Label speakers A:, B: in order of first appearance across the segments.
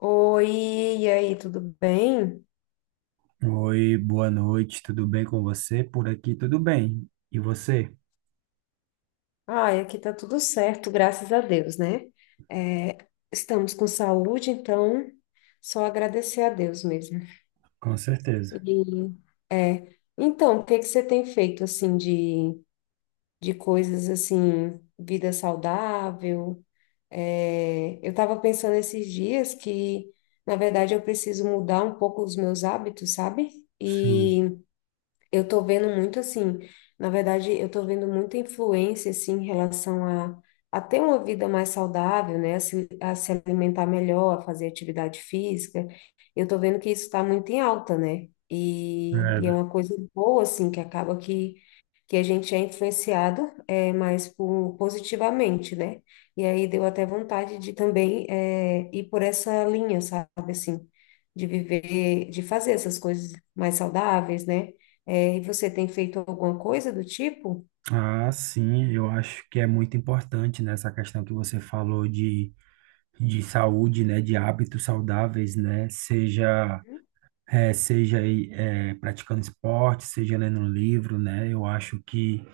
A: Oi, e aí, tudo bem?
B: Oi, boa noite, tudo bem com você? Por aqui tudo bem. E você?
A: Ai, aqui tá tudo certo, graças a Deus, né? É, estamos com saúde, então só agradecer a Deus mesmo.
B: Com certeza.
A: E, é, então, o que que você tem feito, assim, de coisas, assim, vida saudável? É, eu estava pensando esses dias que, na verdade, eu preciso mudar um pouco os meus hábitos, sabe?
B: Sim.
A: E eu tô vendo muito assim, na verdade, eu tô vendo muita influência assim em relação a ter uma vida mais saudável, né? A se alimentar melhor, a fazer atividade física. Eu tô vendo que isso está muito em alta, né? E é
B: É.
A: uma coisa boa, assim, que acaba que a gente é influenciado mais por, positivamente, né? E aí deu até vontade de também ir por essa linha, sabe, assim, de viver, de fazer essas coisas mais saudáveis, né? É, e você tem feito alguma coisa do tipo?
B: Ah, sim, eu acho que é muito importante nessa questão que você falou de saúde, né, de hábitos saudáveis, né, seja aí, praticando esporte, seja lendo um livro, né, eu acho que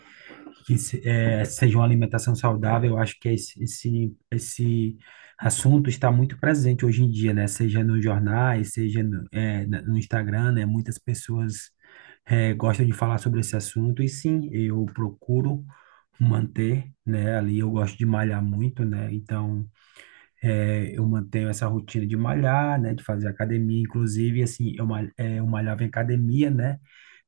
B: que seja uma alimentação saudável, eu acho que esse assunto está muito presente hoje em dia, né? Seja nos jornais, seja no Instagram, né? Muitas pessoas gostam de falar sobre esse assunto, e sim, eu procuro manter, né? Ali eu gosto de malhar muito, né? Então, eu mantenho essa rotina de malhar, né, de fazer academia, inclusive, assim, eu malhava em academia, né,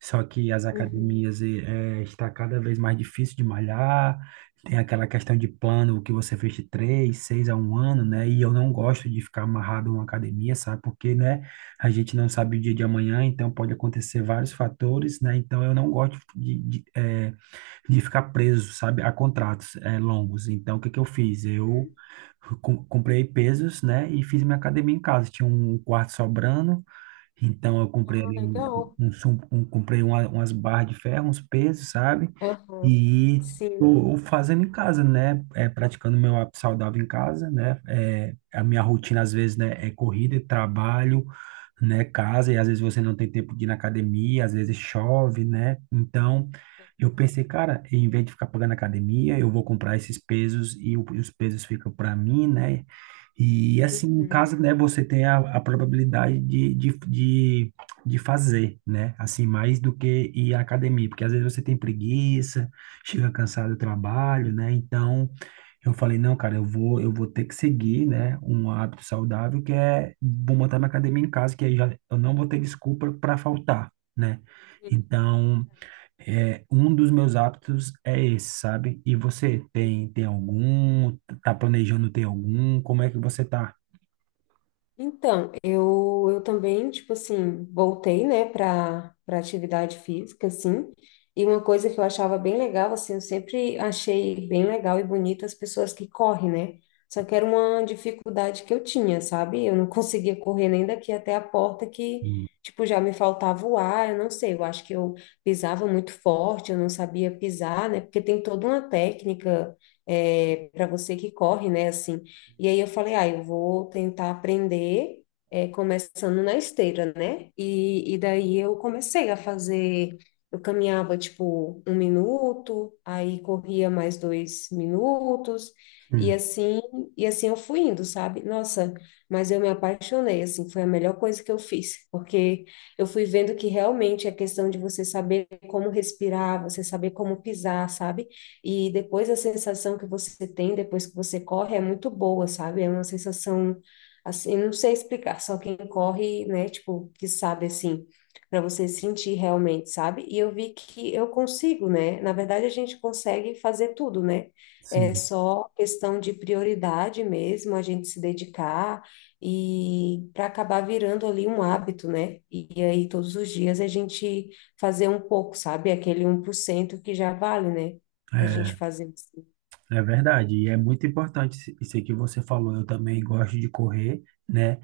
B: só que as
A: Uhum,
B: academias está cada vez mais difícil de malhar, tem aquela questão de plano que você fez de três, seis a um ano, né, e eu não gosto de ficar amarrado a uma academia, sabe, porque, né, a gente não sabe o dia de amanhã, então pode acontecer vários fatores, né, então eu não gosto de ficar preso, sabe, a contratos longos. Então, o que que eu fiz? Eu
A: uhum.
B: comprei pesos, né, e fiz minha academia em casa. Tinha um quarto sobrando, então eu comprei
A: Ah,
B: ali um,
A: legal.
B: um, sum- um- comprei uma, umas barras de ferro, uns pesos, sabe?
A: Aham.
B: E
A: Sim.
B: tô fazendo em casa, né? É, praticando meu hábito saudável em casa, né? É, a minha rotina, às vezes, né, é corrida, é trabalho, né? Casa, e às vezes você não tem tempo de ir na academia, às vezes chove, né? Então,
A: É
B: eu
A: verdade.
B: pensei, cara, em vez de ficar pagando academia, eu vou comprar esses pesos e os pesos ficam para mim, né? E assim, em
A: Uhum.
B: casa, né, você tem a probabilidade de fazer, né? Assim, mais do que ir à academia, porque às vezes você tem preguiça, chega cansado do trabalho, né? Então, eu falei, não, cara, eu vou ter que seguir, né, um hábito saudável que é vou montar minha academia em casa, que aí já, eu não vou ter desculpa para faltar, né?
A: Sim.
B: Então, um dos meus hábitos é esse, sabe? E você tem algum? Tá planejando ter algum? Como é que você tá?
A: Então, eu também, tipo assim, voltei, né, para atividade física, assim, e uma coisa que eu achava bem legal, assim, eu sempre achei bem legal e bonito as pessoas que correm, né? Só que era uma dificuldade que eu tinha, sabe? Eu não conseguia correr nem daqui até a porta que,
B: Sim,
A: tipo, já me faltava o ar, eu não sei, eu acho que eu pisava muito forte, eu não sabia pisar, né? Porque tem toda uma técnica, é, para você que corre, né, assim. E aí eu falei, ah, eu vou tentar aprender, é, começando na esteira, né? E daí eu comecei a fazer, eu caminhava tipo 1 minuto, aí corria mais 2 minutos, e
B: sim.
A: assim, e assim eu fui indo, sabe? Nossa, mas eu me apaixonei, assim, foi a melhor coisa que eu fiz, porque eu fui vendo que realmente é questão de você saber como respirar, você saber como pisar, sabe? E depois a sensação que você tem depois que você corre é muito boa, sabe? É uma sensação assim, não sei explicar, só quem corre, né, tipo, que sabe assim, para você sentir realmente, sabe? E eu vi que eu consigo, né? Na verdade, a gente consegue fazer tudo, né? É
B: Sim.
A: só questão de prioridade mesmo, a gente se dedicar e para acabar virando ali um hábito, né? E aí todos os dias a gente fazer um pouco, sabe? Aquele 1% que já vale, né? Da gente
B: É.
A: fazer assim.
B: É verdade, e é muito importante isso que você falou. Eu também gosto de correr, né?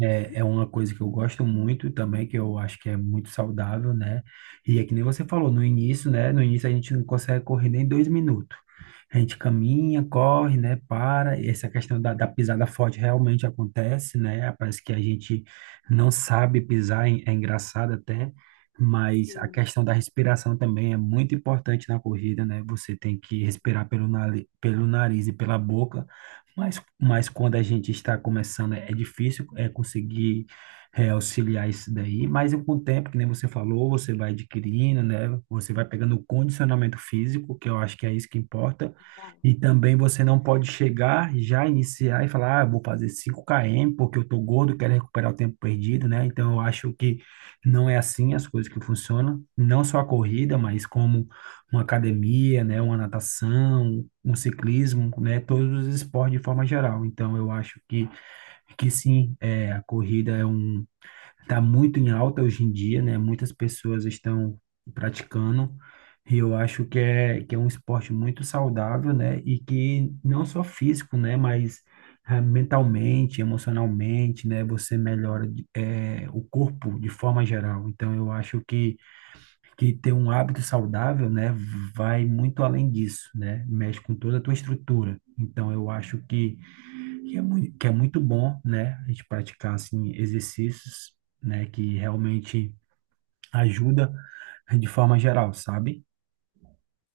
B: É, é uma coisa que eu gosto muito também, que eu acho que é muito saudável, né? E é que nem você falou no início, né? No início a gente não consegue correr nem 2 minutos. A gente caminha, corre, né? Para. E essa questão da pisada forte realmente acontece, né? Parece que a gente não sabe pisar, é engraçado até. Mas a
A: sim.
B: questão da respiração também é muito importante na corrida, né? Você tem que respirar pelo nariz e pela boca, mas quando a gente está começando é difícil é conseguir auxiliar isso daí, mas com o tempo, que nem você falou, você vai adquirindo, né? Você vai pegando o condicionamento físico, que eu acho que é isso que importa, e também você não
A: Uhum.
B: pode chegar, já iniciar e falar, ah, eu vou fazer 5 km porque eu tô gordo, quero recuperar o tempo perdido, né? Então eu acho que não é assim as coisas que funcionam, não só a corrida, mas como uma academia, né, uma natação, um ciclismo, né, todos os esportes de forma geral. Então, eu acho que sim, é, a corrida é um. Está muito em alta hoje em dia, né? Muitas pessoas estão praticando. E eu acho que que é um esporte muito saudável, né? E que não só físico, né? Mas mentalmente, emocionalmente, né? Você melhora o corpo de forma geral. Então, eu acho que ter um hábito saudável, né? Vai muito além disso, né? Mexe com toda a tua estrutura. Então, eu acho que é muito bom, né? A gente praticar assim exercícios, né, que realmente ajuda de forma geral, sabe?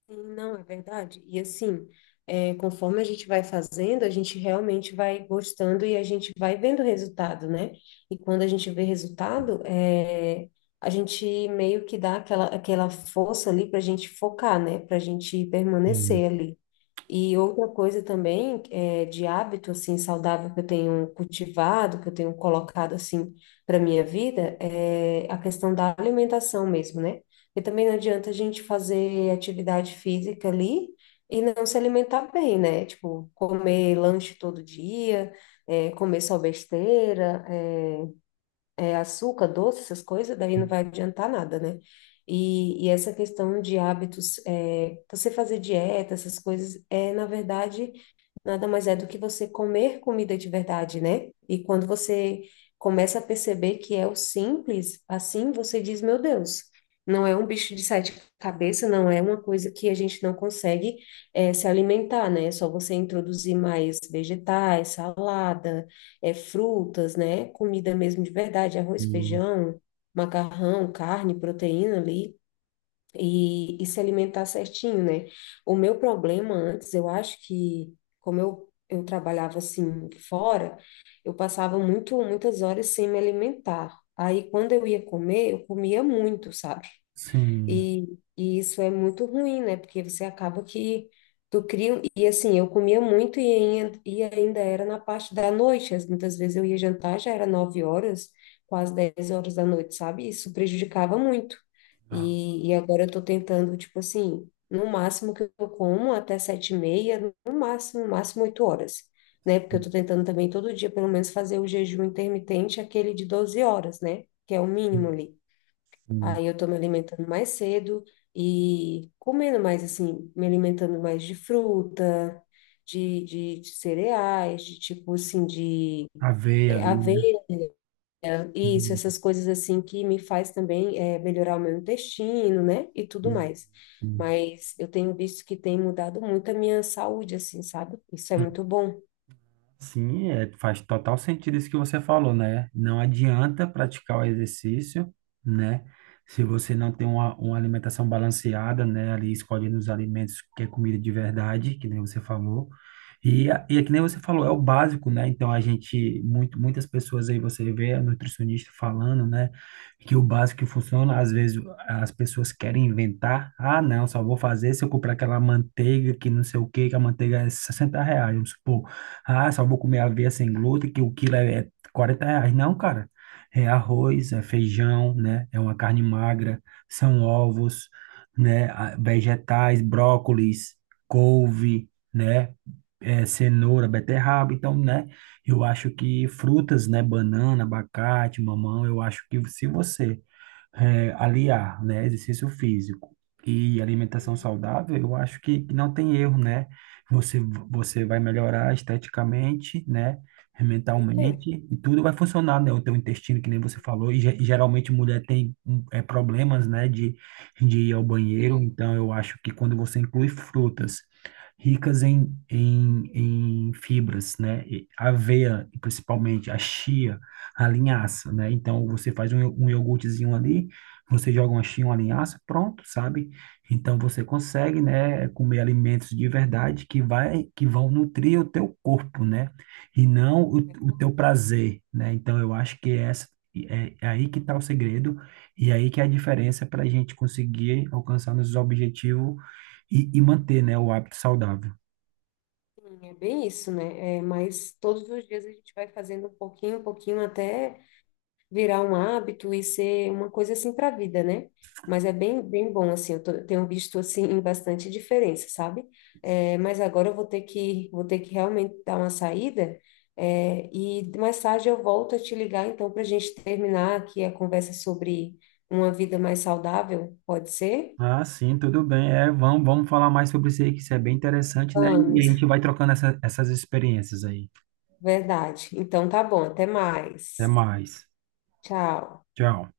A: Sim, não, é verdade. E assim, é, conforme a gente vai fazendo, a gente realmente vai gostando e a gente vai vendo resultado, né? E quando a gente vê resultado, é, a gente meio que dá aquela, aquela força ali para a gente focar, né? Para a gente
B: E,
A: permanecer ali. E outra coisa também é, de hábito assim saudável que eu tenho cultivado, que eu tenho colocado assim para minha vida é a questão da alimentação mesmo, né? Porque também não adianta a gente fazer atividade física ali e não se alimentar bem, né? Tipo, comer lanche todo dia, é, comer só besteira, é, é, açúcar, doce, essas coisas, daí não vai adiantar nada, né? E essa questão de hábitos, é, você fazer dieta, essas coisas, é, na verdade, nada mais é do que você comer comida de verdade, né? E quando você começa a perceber que é o simples, assim você diz, meu Deus, não é um bicho de sete cabeças, não é uma coisa que a gente não consegue se alimentar, né? É só você introduzir mais vegetais, salada, é, frutas, né? Comida mesmo de verdade,
B: e
A: arroz, feijão, macarrão, carne, proteína ali, e se alimentar certinho, né? O meu problema antes, eu acho que, como eu trabalhava assim fora, eu passava muito, muitas horas sem me alimentar. Aí, quando eu ia comer, eu comia muito, sabe?
B: sim,
A: E isso é muito ruim, né? Porque você acaba que tu cria. E assim, eu comia muito e ainda era na parte da noite. Muitas vezes eu ia jantar, já era 9 horas, quase 10 horas da noite, sabe? Isso prejudicava muito.
B: a,
A: E agora eu tô tentando, tipo assim, no máximo que eu como até 7h30, no máximo 8 horas. Né? Porque eu tô tentando também todo dia, pelo menos, fazer o jejum intermitente, aquele de 12 horas, né? Que é o mínimo ali.
B: sim,
A: Aí eu estou me alimentando mais cedo e comendo mais, assim, me alimentando mais de fruta, de cereais, de tipo assim, de
B: a veia ali, né?
A: aveia, isso, essas coisas assim que me faz também é, melhorar o meu intestino, né? E tudo
B: Sim,
A: mais.
B: sim.
A: Mas eu tenho visto que tem mudado muito a minha saúde, assim, sabe? Isso é muito bom.
B: Sim, faz total sentido isso que você falou, né? Não adianta praticar o exercício, né? Se você não tem uma alimentação balanceada, né? Ali escolhendo os alimentos que é comida de verdade, que nem você falou. E é que nem você falou, é o básico, né? Então muitas pessoas aí você vê a nutricionista falando, né? Que o básico que funciona, às vezes as pessoas querem inventar. Ah, não, só vou fazer se eu comprar aquela manteiga que não sei o quê, que a manteiga é R$ 60, vamos supor. Ah, só vou comer aveia sem glúten, que o quilo é R$ 40. Não, cara. É arroz, é feijão, né? É uma carne magra, são ovos, né? Ah, vegetais, brócolis, couve, né? É, cenoura, beterraba. Então, né? Eu acho que frutas, né? Banana, abacate, mamão. Eu acho que se você aliar, né, exercício físico e alimentação
A: Uhum,
B: saudável, eu acho que não tem erro, né? Você, você vai melhorar esteticamente, né?
A: certeza.
B: Mentalmente, e tudo vai funcionar, né? O teu intestino, que nem você falou, e, geralmente mulher tem problemas, né, de ir ao banheiro,
A: É,
B: então eu acho que quando você inclui frutas ricas em fibras, né? E aveia, e principalmente a chia, a linhaça, né? Então, você faz um iogurtezinho ali, você joga uma chia, uma linhaça, pronto, sabe? Então, você
A: sim,
B: consegue, né, comer alimentos de verdade que vão nutrir o teu corpo, né? E não o
A: verdade.
B: teu prazer, né? Então, eu acho que é essa. É aí que está o segredo e aí que é a diferença para a gente conseguir alcançar nossos objetivos e, manter, né, o hábito saudável.
A: É bem isso, né? É, mas todos os dias a gente vai fazendo um pouquinho até virar um hábito e ser uma coisa assim para a vida, né? Mas é bem, bem bom, assim, eu tenho visto, assim, bastante diferença, sabe? É, mas agora eu vou ter que realmente dar uma saída, é, e mais tarde eu volto a te ligar, então, para a gente terminar aqui a conversa sobre uma vida mais saudável, pode ser?
B: Ah, sim, tudo bem. É, vamos falar mais sobre isso aí, que isso é bem interessante, né? E a
A: Vamos,
B: gente vai trocando essas experiências aí.
A: verdade. Então tá bom, até
B: Até
A: mais.
B: mais.
A: Tchau.
B: Tchau.